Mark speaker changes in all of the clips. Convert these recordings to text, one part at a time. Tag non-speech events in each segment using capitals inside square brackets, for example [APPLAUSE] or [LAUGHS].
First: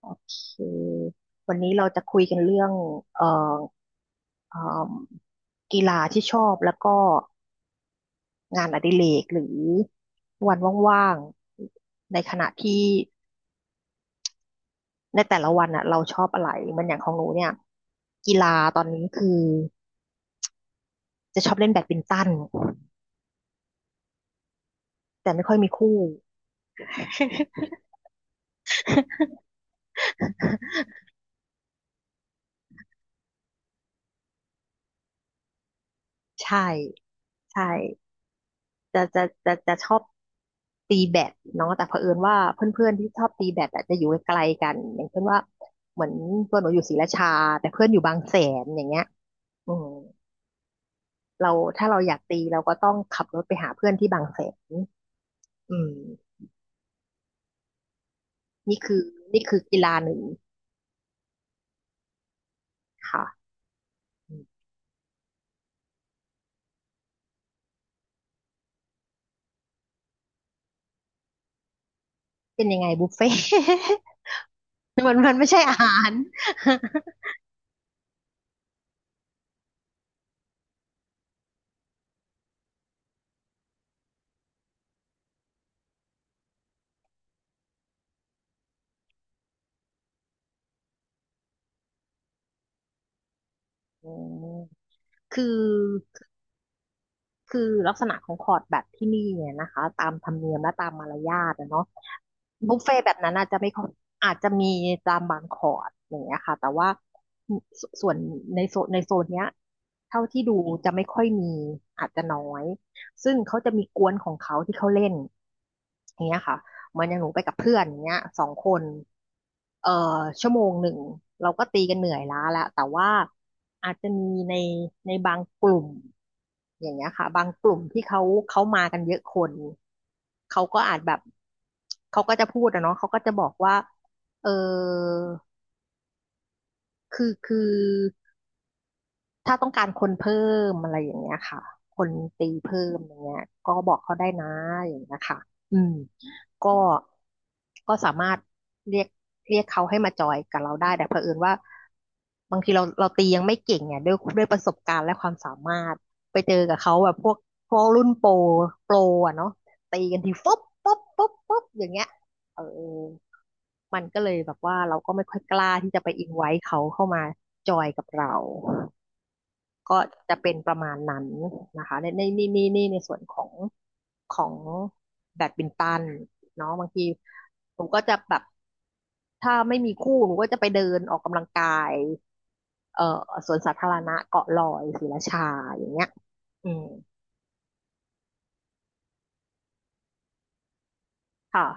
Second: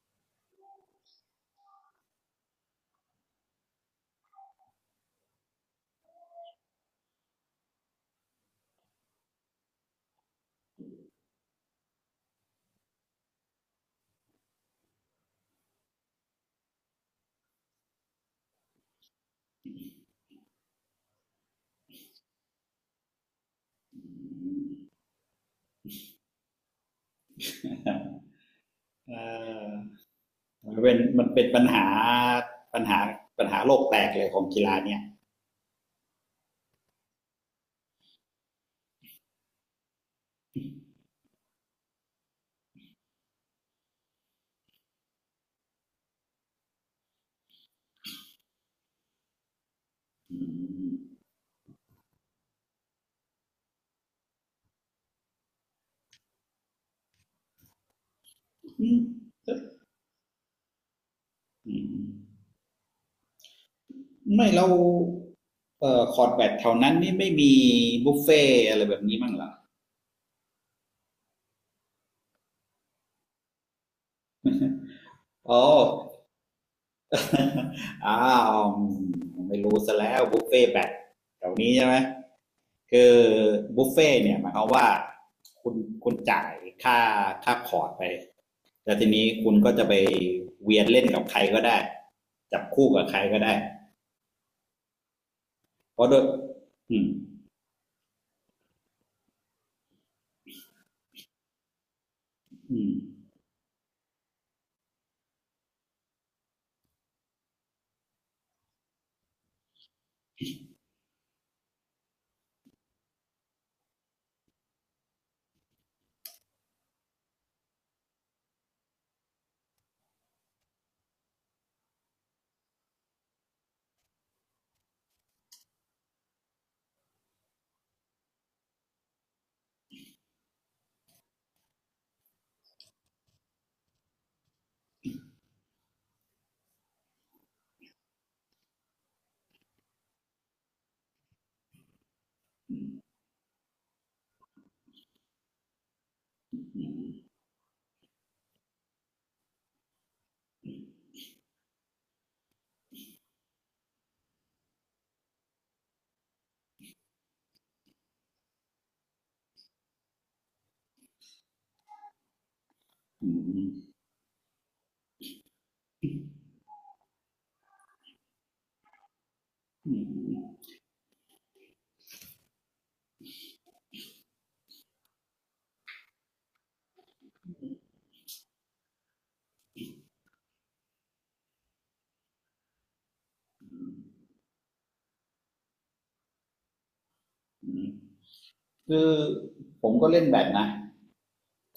Speaker 1: โอเควันนี้เราจะคุยกันเรื่องเอ่อเอ่มกีฬาที่ชอบแล้วก็งานอดิเรกหรือวันว่างๆ ในขณะที่ในแต่ละวันอ่ะเราชอบอะไรเหมันอย่างของหนูเนี่ยกีฬาตอนนี้คือจะชอบเล่นแบดมินตันแต่ไม่ค่อยมีคู่
Speaker 2: เอ
Speaker 1: [LAUGHS]
Speaker 2: อมันเป็นปัญหาปัญหาโลกแตกเลยของกีฬาเนี่ย
Speaker 1: ใช่ใช่ จะชอบตีแบดเนาะแต่เผอิญว่าเพื่อนๆที่ชอบตีแบดอะจะอยู่ไกลกันอย่างเช่นว่าเหมือนตัวหนูอยู่ศรีราชาแต่เพื่อนอยู่บางแสนอย่างเงี้ยอืม
Speaker 2: อืม
Speaker 1: เราถ้าเราอยากตีเราก็ต้องขับรถไปหาเพื่อนที่บางแสนอืมนี่
Speaker 2: อื
Speaker 1: คือ
Speaker 2: ม
Speaker 1: นี่คือกีฬาหนึ่ง
Speaker 2: อืม
Speaker 1: ค่ะอื
Speaker 2: ไม่
Speaker 1: ม
Speaker 2: เราคอร์ดแบดแถวนั้นนี่ไม่มีบุฟเฟ่ต์อะไรแบบนี้มั้งเหรอ
Speaker 1: เป็นยังไงบุฟเฟ่ต์ [LAUGHS] มันไม่
Speaker 2: อ๋อ
Speaker 1: ใช่อาหาร
Speaker 2: [LAUGHS] อ้าวไม่รู้ซะแล้วบุฟเฟ่ต์แบดแถวนี้ใช่ไหม คือบุฟเฟ่ตเนี่ยหมายความว่าคุณคุณจ่ายค่าค่าคอร์สไปแล่ทีนี้คุณก็จะไปเวียนเล่นกับใครก็ได้จับคู่กับใครก็ได้
Speaker 1: [LAUGHS] อืมคือ
Speaker 2: เพราะด้วยอืม
Speaker 1: คือลักษณะของคอร์ดแบบที่นี่เนี่ยนะคะตามธรรมเนียมและตามมารยาทอะเนาะบุ
Speaker 2: อื
Speaker 1: ฟเฟ่
Speaker 2: ม
Speaker 1: ต์แบบนั้นอาจจะไม่ค่อยอาจจะมีตามบางคอร์ดอย่างเงี้ยค่ะแต่ว่าสส่วนในโซนเนี้ยเท่าที่ดูจะไม่ค่อยมีอาจจะน้อยซึ่งเขาจะมีกวนของเขาที่เขาเล่นอย่างเงี้ยค่ะ เหมือนอย่างหนูไปกับเพื่อนอย่างเงี้ย2 คนเอ่อ1 ชั่วโมงเราก็ตีกันเหนื่อยล้าแล้วแต่ว่าอาจจะมีในในบางกลุ่มอย่างเงี้ยค่ะบางกลุ่มที่เขามากันเยอะคนเขาก็อาจแบบเขาก็จะพูดอะเนาะเขาก็จะบอกว่าเออคือถ้าต้องการคนเพิ่มอะไรอย่างเงี้ยค่ะคนตีเพิ่มอย่างเงี้ยก็บอกเขาได้นะอย่างเงี้ยค่ะอืม ก็ก็สามารถเรียกเรียกเขาให้มาจอยกับเราได้แต่เผอิญว่าบางทีเราตียังไม่เก่งเนี่ยด้วยประสบการณ์และความสามารถไปเจอกับเขาแบบพวกรุ่นโปรโปรอ่ะเนาะตีกันทีฟุ๊บปุ๊บปุ๊บปุ๊บอย่างเงี้ยเออ
Speaker 2: อืมอืม
Speaker 1: มันก็เลยแบบว่าเราก็ไม่ค่อยกล้าที่จะไปอินไว้เขาเข้ามาจอยกับเรา
Speaker 2: อื
Speaker 1: ก็จะเป็น
Speaker 2: ม
Speaker 1: ประมาณนั้นนะคะในในนี่นี่นี่ในส่วนของแบดมินตันเนาะบางทีหนูก็จะแบบถ้าไม่มีคู่หนูก็จะไปเดินออกกำลังกายเอ่อสวนสาธารณะเกาะลอยศรีราชาอย่างเงี้ยอืม
Speaker 2: อืมคือผมก็เล่นแบบนะ
Speaker 1: ค่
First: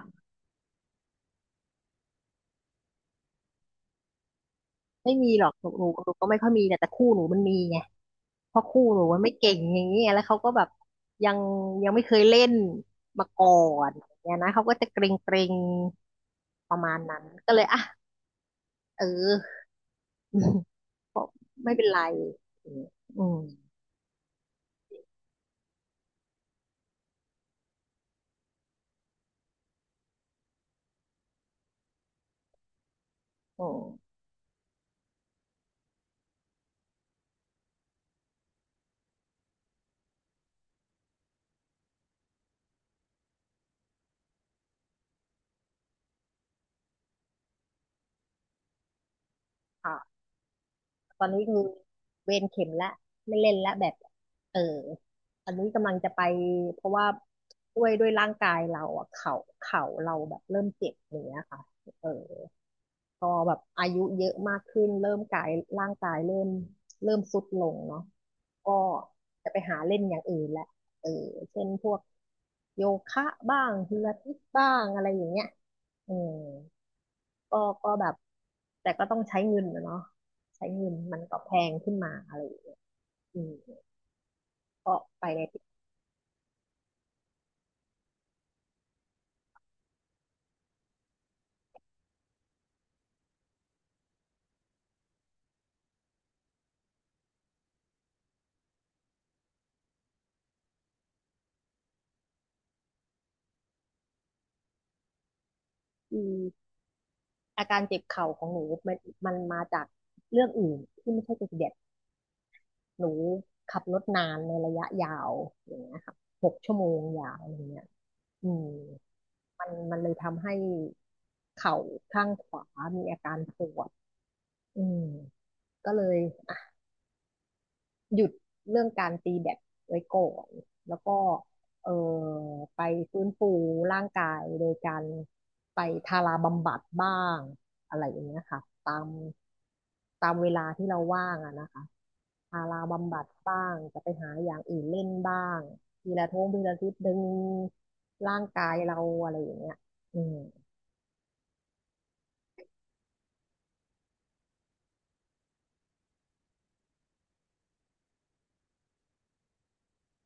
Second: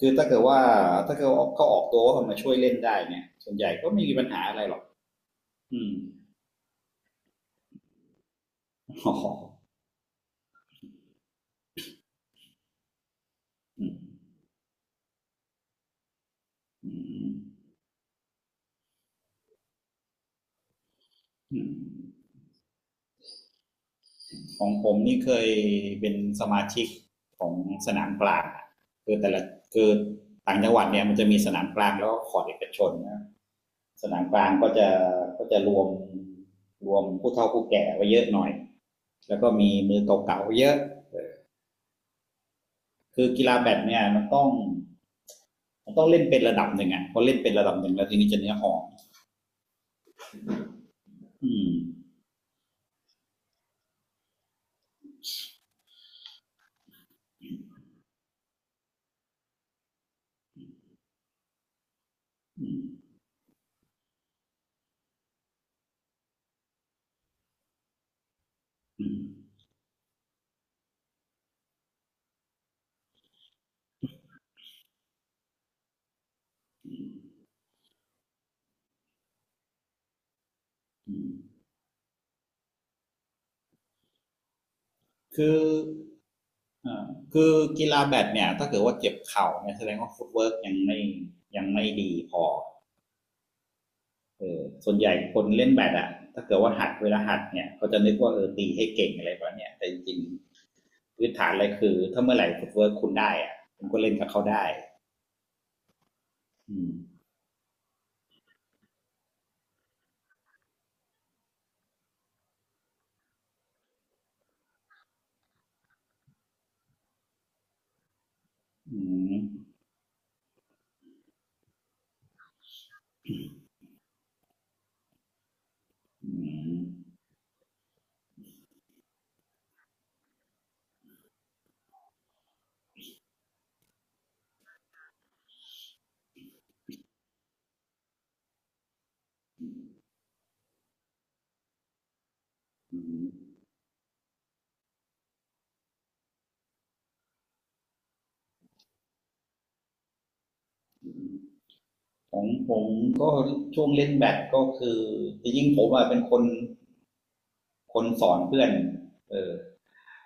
Speaker 2: คือถ้าเกิดว่าเขาออกตัวว่าเขามาช่วยเล่นได้เนี่ยส่วนใหญ่ก็ไม่มีปัญหาอะไรหรอก
Speaker 1: ไม่มีหรอกหนู
Speaker 2: อื
Speaker 1: หนู
Speaker 2: ม
Speaker 1: หนูก็ไม่ค่อยมีแต่คู่หนูมันมีไงเพราะคู่หนู
Speaker 2: อ๋
Speaker 1: มันไม่เก่ง
Speaker 2: อ
Speaker 1: อย่างเงี้ยแล้วเขาก็แบบยังยังไม่เคยเล่นมาก่อ
Speaker 2: อื
Speaker 1: นอ
Speaker 2: ม
Speaker 1: ย่างเงี้ยนะเขาก็จะเกรงเกรงประ
Speaker 2: อื
Speaker 1: มาณนั้นก็
Speaker 2: ม
Speaker 1: เลยอ่ะเออ [LAUGHS] อก
Speaker 2: อื
Speaker 1: ไม่เป็นไร
Speaker 2: ม
Speaker 1: อมอืม
Speaker 2: ของผมนี่เคยเป็นสมาชิกของสนามกลางคือแต่ละคือต่างจังหวัดเนี่ยมันจะมีสนามกลางแล้วก็ขอดเอกชนนะ
Speaker 1: อื
Speaker 2: ส
Speaker 1: ม
Speaker 2: นามกลางก็จะรวมผู้เฒ่าผู้แก่ไว้เยอะหน่อยแล้วก็มีมือเก่าๆเยอะคือกีฬาแบดเนี่ยมันต้องเล่นเป็นระดับหนึ่งอ่ะพอเล่นเป็นระดับหนึ่งแล้วทีนี้จะเนื้อหอ
Speaker 1: ค่ะตอนนี้
Speaker 2: อื
Speaker 1: คือ
Speaker 2: ม
Speaker 1: เวรเข็มละไม่เล่นละแบบเอออันนี้กำลังจะไปเพราะว่าด้วยร่างกายเราอะเข่าเราแบบเริ่มเจ็บอย่างเนี้ยค่ะเออ
Speaker 2: อืม
Speaker 1: พอแบบอายุเยอะมากขึ้นเริ่มกายร่างกายเริ่มทรุดลงเนาะก็
Speaker 2: อืม
Speaker 1: จะไปหาเล่นอย่างอื่นแหละเออเช่นพวกโยคะบ้างพิลาทิสบ้างอะไรอย่างเงี้ยอืม ก็ก็แบบแต่ก็ต้องใช้เงินนะเนาะใช้เงิน
Speaker 2: อื
Speaker 1: มันก็แพ
Speaker 2: ม
Speaker 1: งขึ้นมาอะไรอย่างเงี้ยอืมก็ไปใน
Speaker 2: คือ
Speaker 1: ทิศ
Speaker 2: อ่าคือกีฬาแบดเนี่ยถ้าเกิดว่าเจ็บเข่าเนี่ยแสดงว่าฟุตเวิร์กยังไม่ดีพอเออส่วนใหญ่คนเล่นแบดอะถ้าเกิดว่าหัดเวลาหัดเนี่ยเขาจะนึกว่าเออตีให้เก่งอะไรแบบเนี้ยแต่จริงๆพื้นฐานอะไรคือถ้าเมื่อไหร่ฟุตเวิร์กคุณได้อะคุณก็เล่นกับเขาได้
Speaker 1: ที่
Speaker 2: อืม
Speaker 1: อาการเจ็บเข่าของหนูมันมันมาจากเรื่องอื่นที่ไม่ใช่เจ็บติเด็ดหนูขับรถนานในระยะยาวอย่างเงี้ยค่ะ6 ชั่วโมงยาวอย่างเงี้ยอืม
Speaker 2: อืม
Speaker 1: มันเลยทำให้เข่าข้างขวามีอาการปวดอืมก็เลย
Speaker 2: อืม
Speaker 1: หยุดเรื่องการตีแบตไว้ก่อนแล้วก็เออไปฟื้นฟูร่างกายโดยการไปทาราบำบัดบ้างอะไรอย่างเงี้ยค่ะตามตามเวลาที่เราว่างอะนะคะทารา
Speaker 2: อื
Speaker 1: บำบัด
Speaker 2: ม
Speaker 1: บ้างจะไปหาอย่างอื่นเล่นบ้างทีละท่วงทีละทิศดึงร่างกายเราอะไรอย่างเงี้ยอืม
Speaker 2: ของผมก็ช่วงเล่นแบดก็คือจริงๆผมอะเป็นคนสอนเพื่อนเออ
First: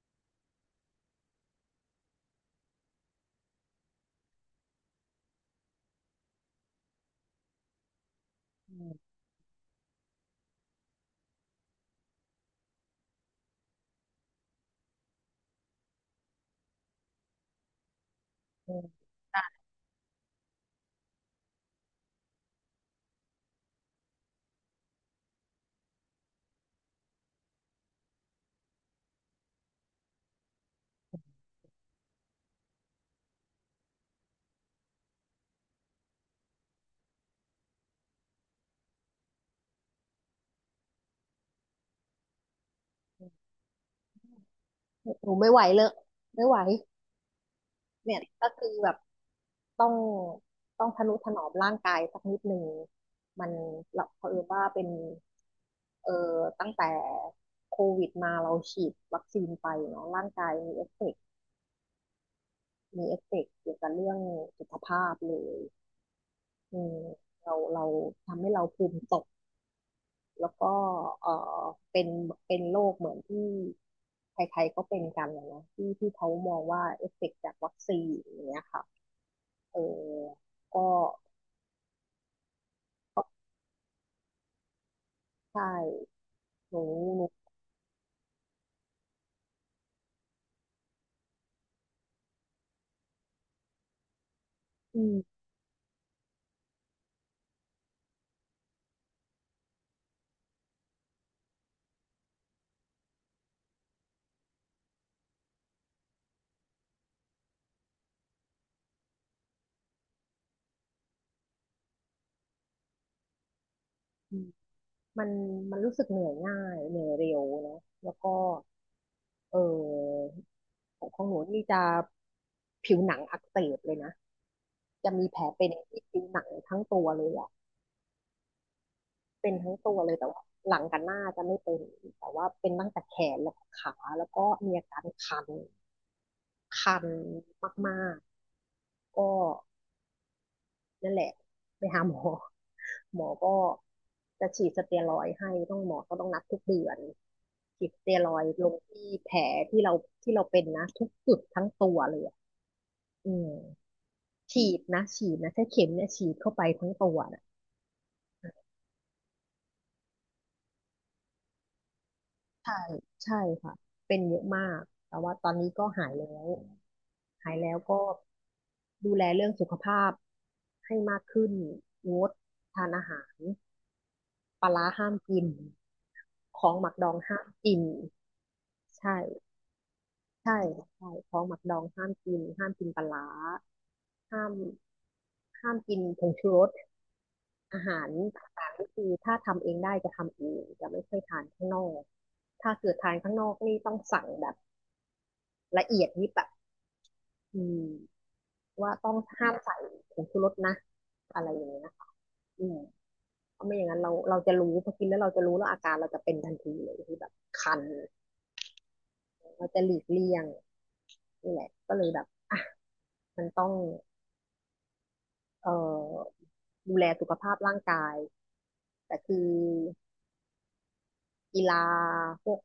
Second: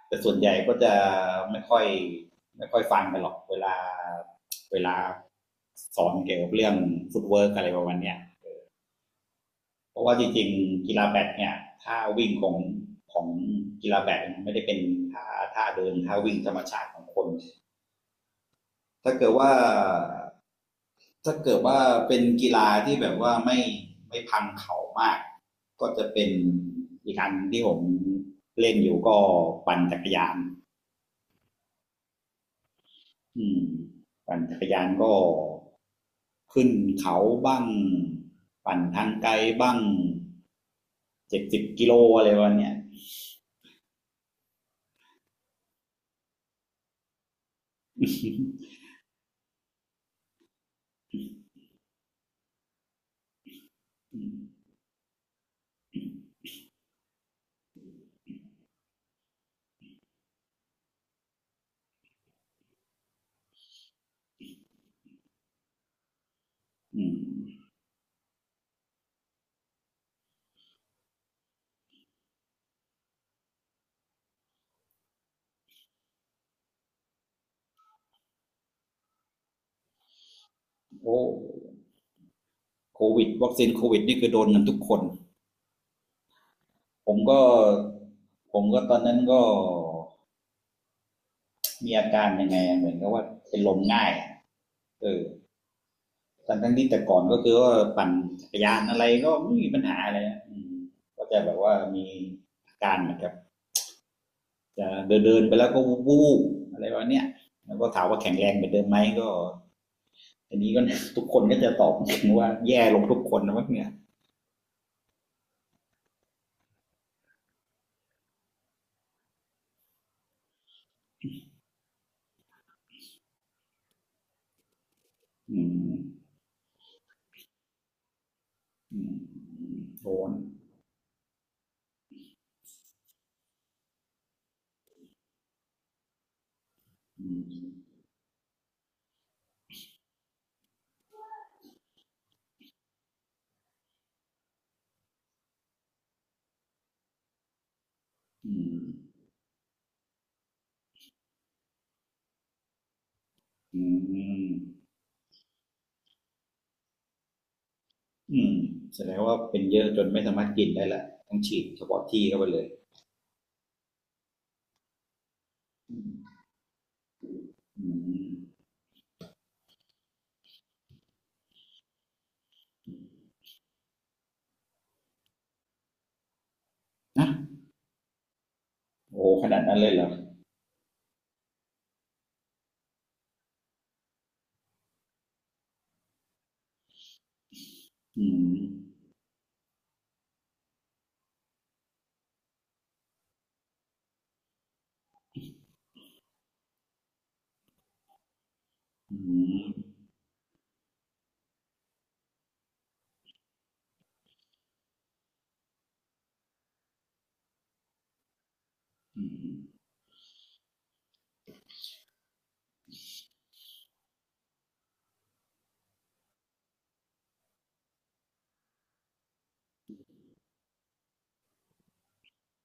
Speaker 2: แต่ส่วนใหญ่ก็จะไม่ค่อยไม่ค่อยฟังกันหรอกเวลาสอนเกี่ยวกับเรื่องฟุตเวิร์กอะไรประมาณเนี้ย
Speaker 1: อืม
Speaker 2: เพราะว่าจริงๆกีฬาแบดเนี่ยท่าวิ่งของกีฬาแบดมันไม่ได้เป็นท่าท่าเดินท่าวิ่งธรรมชาติของคน
Speaker 1: อืม
Speaker 2: ถ้าเกิดว่าถ้าเกิดว่าเป็นกีฬาที่แบบว่าไม่พังเข่ามากก็จะเป็นอีกอันที่ผมเล่นอยู่ก็ปั่นจักรยาน อืมปั่นจักรยานก็ขึ้นเขาบ้างปั่นทางไกลบ้างเจ็ดสิบกิโลอะไรวันเนี้ย
Speaker 1: หนูไม่ไหวเลยไม่ไหว เนี่ยก็
Speaker 2: อื
Speaker 1: คือแบบต้องต้องทนุถนอมร่างกายสักนิดหนึ่งมันเราเผอิญ
Speaker 2: ม
Speaker 1: ว่าเป็นเออตั้งแต่โควิดมาเราฉีดวัคซีนไปเนาะร่างกายมีเอฟเฟกต์มีเอฟเฟกต์เกี่ยวกับเรื่องสุขภาพเลยอืม
Speaker 2: อื
Speaker 1: เรา
Speaker 2: ม
Speaker 1: เราทำให้เราภูมิตกแล้วก็เออเป็นเป็นโรคเหมือนที่ใครๆก็เป็นกันนะที่เขามองว่าเอฟเฟกต์จากวัคซีนอย่างเงี้ยค่ะเออก็
Speaker 2: โอ้โควิดวัคซีนโควิดนี่คือโดนกันทุกคน
Speaker 1: ใช่หนู
Speaker 2: ผ
Speaker 1: ห
Speaker 2: ม
Speaker 1: นู
Speaker 2: ก็ผมก็ตอนนั้นก็มีอาการยังไงอะเหมือนกับว่าเป็นลมง่ายอะ
Speaker 1: อื
Speaker 2: เออ
Speaker 1: ม
Speaker 2: ทั้งที่แต่ก่อนก็คือว่าปั่นจักรยานอะไรก็ไม่มีปัญหาอะไรอะก็จะแบบว่ามีอาการเหมือนกับ จะเดินๆไปแล้วก็วูบๆอะไรวะเนี่ยแล้วก็ถามว่าแข็งแรงเหมือนเดิมไหมก็อันนี้ก็ [LAUGHS] ทุกคนก็จะตอบว่าแย่ลงทุกคนนะวะเนี่ย
Speaker 1: อืมมันมันรู้สึกเหนื่อยง่ายเหนื่อยเร็วเนาะแล้วก็เออของหนูนี่จะผิวหนังอักเสบเลยนะจะมีแผล
Speaker 2: อื
Speaker 1: เป็น
Speaker 2: ม
Speaker 1: ที่ผิวหนังทั้งตัวเลยอะ
Speaker 2: อืม
Speaker 1: เป็นทั้งตัว
Speaker 2: โด
Speaker 1: เลยแต่
Speaker 2: น
Speaker 1: ว่าหลังกับหน้าจะไม่เป็นแต่ว่าเป็นตั้งแต่แขนแล้วก็ขาแล้วก็มีอาการคันคัน
Speaker 2: อืม
Speaker 1: มากๆก็ นั่นแหละไปหาหมอ [LAUGHS] หมอก็จะฉีดสเตียรอยด์ให้ต้องหมอก็ต้องนัดทุกเดือนฉีดสเตียรอยด์
Speaker 2: อื
Speaker 1: ลงที่
Speaker 2: ม
Speaker 1: แผลที่เราที่เราเป็นนะทุกจุดทั้งตัวเลยอะอืม
Speaker 2: อื
Speaker 1: ฉี
Speaker 2: ม
Speaker 1: ดนะฉีดนะใช้เข็มเนี่ยฉีดเข้าไปทั้งตัวนะ
Speaker 2: อืมแสดงว่าเป็นเยอะจนไม่สามารถกินได้ละต้องฉีดเฉพาะที่เข้าไปเลย
Speaker 1: ใช่ใช่ค่ะเป็นเยอะมากแต่ว่าตอนนี้ก็หายแล้วหายแล้ว
Speaker 2: อื
Speaker 1: ก็
Speaker 2: ม
Speaker 1: ดูแลเรื่องสุขภาพให้มากขึ้นงดทานอาหาร ปลาร้าห้ามกินของหมักดอง
Speaker 2: นะ
Speaker 1: ห้ามกิน ใช่
Speaker 2: โอ้ขนาดนั้นเลยเหรอ
Speaker 1: ใช่ใช่ของหมักดองห้ามกิน ห้ามกินปลาร้าห้ามห้ามกินผงชูรสอาหาร
Speaker 2: อื
Speaker 1: ต
Speaker 2: ม
Speaker 1: ่างๆก็คือถ้าทำเองได้จะทำเองจะไม่ค่อยทานข้างนอกถ้าเกิดทานข้างนอกนี่ต้องสั่งแบบละเอียดยิบแบบอืมว่าต้อง
Speaker 2: อื
Speaker 1: ห้าม
Speaker 2: ม
Speaker 1: ใส่ผงชูรสนะอะไรอย่างเงี้ยนะคะอืมเพราะไม่อย่างนั้นเราจะรู้พอกินแล้วเราจะรู้แล้วอาการเราจะเป็นทันทีเลยคือแบบคัน
Speaker 2: อื
Speaker 1: เราจะ
Speaker 2: ม
Speaker 1: หลีกเลี่ยงนี่แหละก็เลยแบบอ่ะมันต้องเอ่อดูแลสุขภาพร่างกายแต่คือกีฬาพวก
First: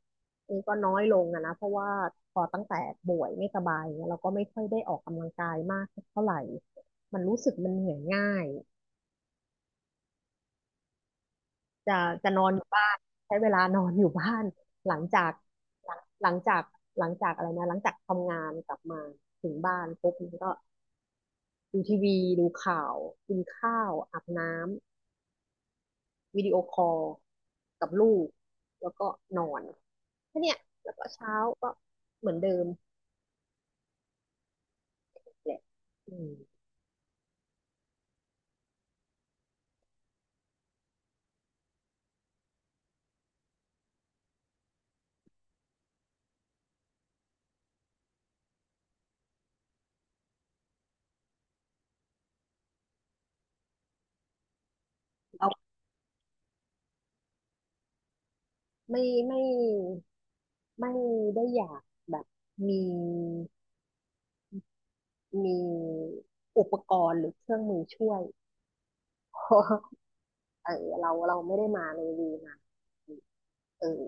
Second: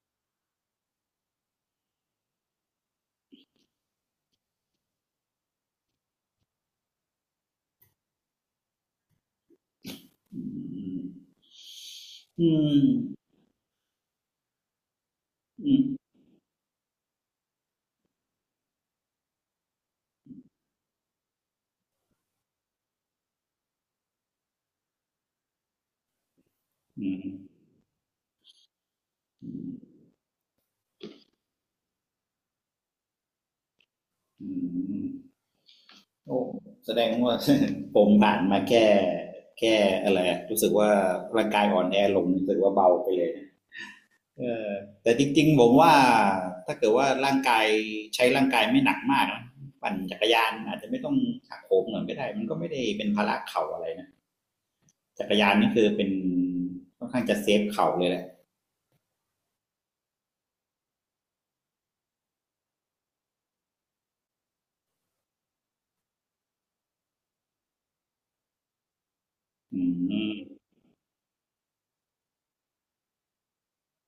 Speaker 1: นี้ก็น้อยลงอะนะเพราะว่าพอตั้งแต่ป่วยไม่สบายเนี่ยเราก็ไม่ค่อยได้ออกกำลังกายมากเท่าไหร่มันรู้สึกมันเหนื่อยง่าย
Speaker 2: อืม
Speaker 1: จะจะน
Speaker 2: อื
Speaker 1: อนอยู่
Speaker 2: ม
Speaker 1: บ้านใช้เวลานอนอยู่บ้านหลังจาก
Speaker 2: อืม
Speaker 1: หลังจากหลังจากอะไรนะหลังจากทำงานกลับมาถึงบ้านปุ๊บมันก็ ดูทีวีดูข่าวกินข้าวอาบน้ำวิดีโอคอล
Speaker 2: อืม
Speaker 1: กับลูกแล้วก็นอนแค่เนี้ยแล้วก็เช้าก็เหมือนเดิม
Speaker 2: อืม
Speaker 1: แหละอืม
Speaker 2: โอ้แสดงว่า [LAUGHS] ผมผ่านมาแค่อะไรอะรู้สึกว่าร่างกายอ่อนแอลงรู้สึกว่าเบาไปเลยนะเออแต่จริงๆผมว่าถ้าเกิดว่าร่างกายใช้ร่างกายไม่หนักมากนะปั่นจักรยานอาจจะไม่ต้องหักโหมเหมือนก็ได้มันก็ไม่ได้เป็นภาระเข่าอะไรนะจักร
Speaker 1: เรา
Speaker 2: ยานนี่คือเป็นค่อนข้างจะเซฟเข่าเลยแหละ
Speaker 1: ไม่ไม่ไม่ได้อยากแบบมีมีอุปกรณ์หรือเครื่องมือช่วย [LAUGHS] เพราะ
Speaker 2: อืม
Speaker 1: เออเราไม่ได้มาในวีนะเออ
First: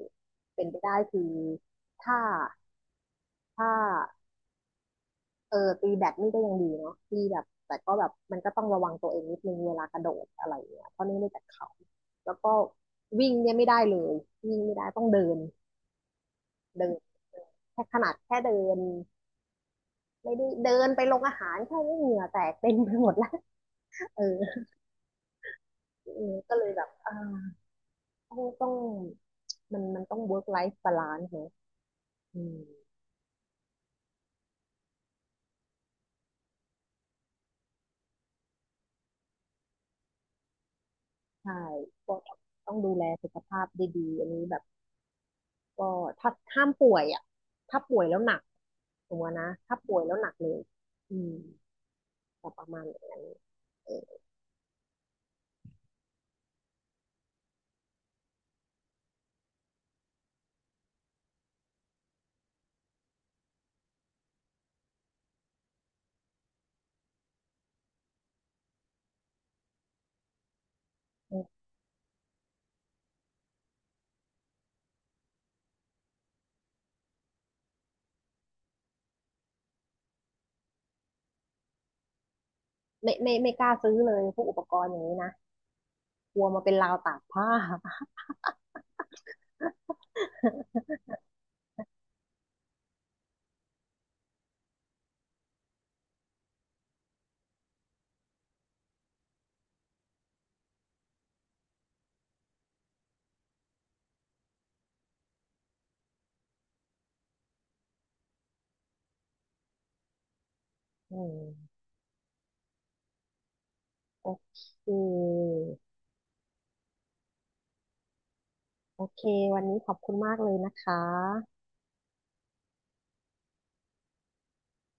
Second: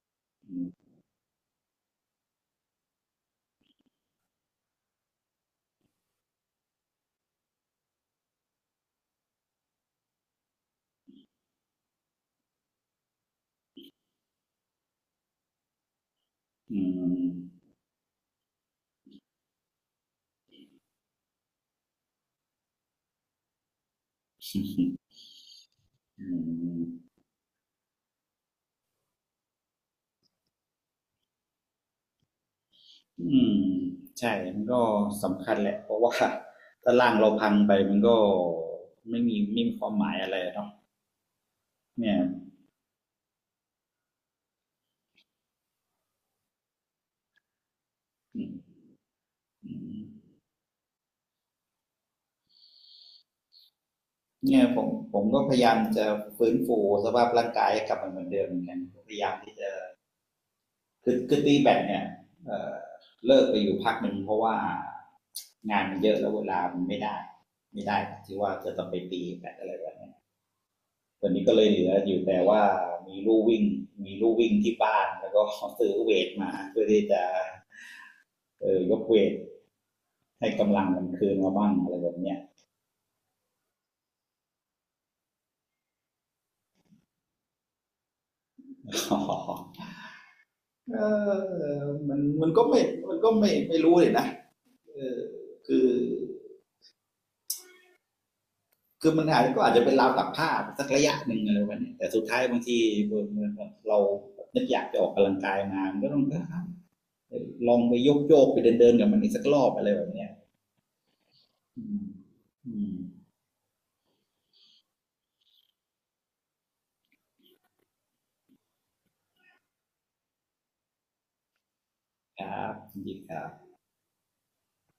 Speaker 2: อื
Speaker 1: เป็น
Speaker 2: ม
Speaker 1: ไปได้คือถ้าถ้า เออตีแบดนี่ก็ยังดีเนาะที่แบบแต่ก็แบบมันก็ต้องระวังตัวเองนิดนึงเวลากระโดดอะไรเงี้ยเพราะนี่ไม่แต่เขาแล้วก็วิ่งเนี่ยไม่ได้เลยวิ่งไม่ได้ต้องเดิน
Speaker 2: อื
Speaker 1: เดิน
Speaker 2: ม
Speaker 1: แค่ขนาดแค่เดินไม่ได้เดินไปลงอาหารแค่นี้เหงื่อแตกเต็มไปหมดแล้ว [LAUGHS] เออเออก็เลยแบบ
Speaker 2: [LAUGHS]
Speaker 1: อ่าต้องมันต้อง work life balance เนอะอืม
Speaker 2: อืมใช่มันก็สำคัญแหละเพราะว่า [LAUGHS] ถ้าร่างเราพังไปมันก็ไม่มีความหมายอะไรเนาะ
Speaker 1: ใช่ก็
Speaker 2: เนี่ย
Speaker 1: ต้องดูแลสุขภาพดีๆอันนี้แบบ ก็ถ้าห้ามป่วยอ่ะถ้าป่วยแล้วหนัก
Speaker 2: อืม
Speaker 1: สมมตินะ
Speaker 2: อื
Speaker 1: ถ้าป่วยแล้วหนั
Speaker 2: ม
Speaker 1: กเลยอืมแต่ประมาณอย่างนั้นเออ
Speaker 2: เนี่ยผมก็พยายามจะฟื้นฟูสภาพร่างกายให้กลับมาเหมือนเดิมเหมือนกันพยายามที่จะคือตีแบตเนี่ยเอ่อเลิกไปอยู่พักหนึ่งเพราะว่างานมันเยอะแล้วเวลามันไม่ได้ที่ว่าจะต้องไปตีแบตอะไรแบบ ตอนนี้ก็เลยเหลืออยู่แต่ว่ามีลู่วิ่งมีลู่วิ่งที่บ้านแล้วก็ซื้อเวทมาเพื่อที่จะยกเวทให้กำลังมันคืนมาบ้างอะไรแบบเนี้ย
Speaker 1: ไม่ไม่กล้าซื้อเลยพวกอุปกรณ์อย่างนี้นะกลัวมาเป็นราวตากผ้า
Speaker 2: [LAUGHS]
Speaker 1: [LAUGHS]
Speaker 2: เออมันมันก็ไม่มันก็ไม่ไม่รู้เลยนะเออคือคือมันอาจก็อาจจะเป็นราวตักผ้าสักระยะหนึ่งอะไรแบบนี้แต่สุดท้ายบางทีเรานึกอยากจะออกกำลังกายมาก็ต้องลองไปโยกโยกไปเดินเดินกับมันอีกสักรอบอะไรแบบเนี้ย
Speaker 1: อืม
Speaker 2: อืม
Speaker 1: โอเคโอเควันนี้ขอบคุณมากเลยนะคะ
Speaker 2: ครับยินดีครับ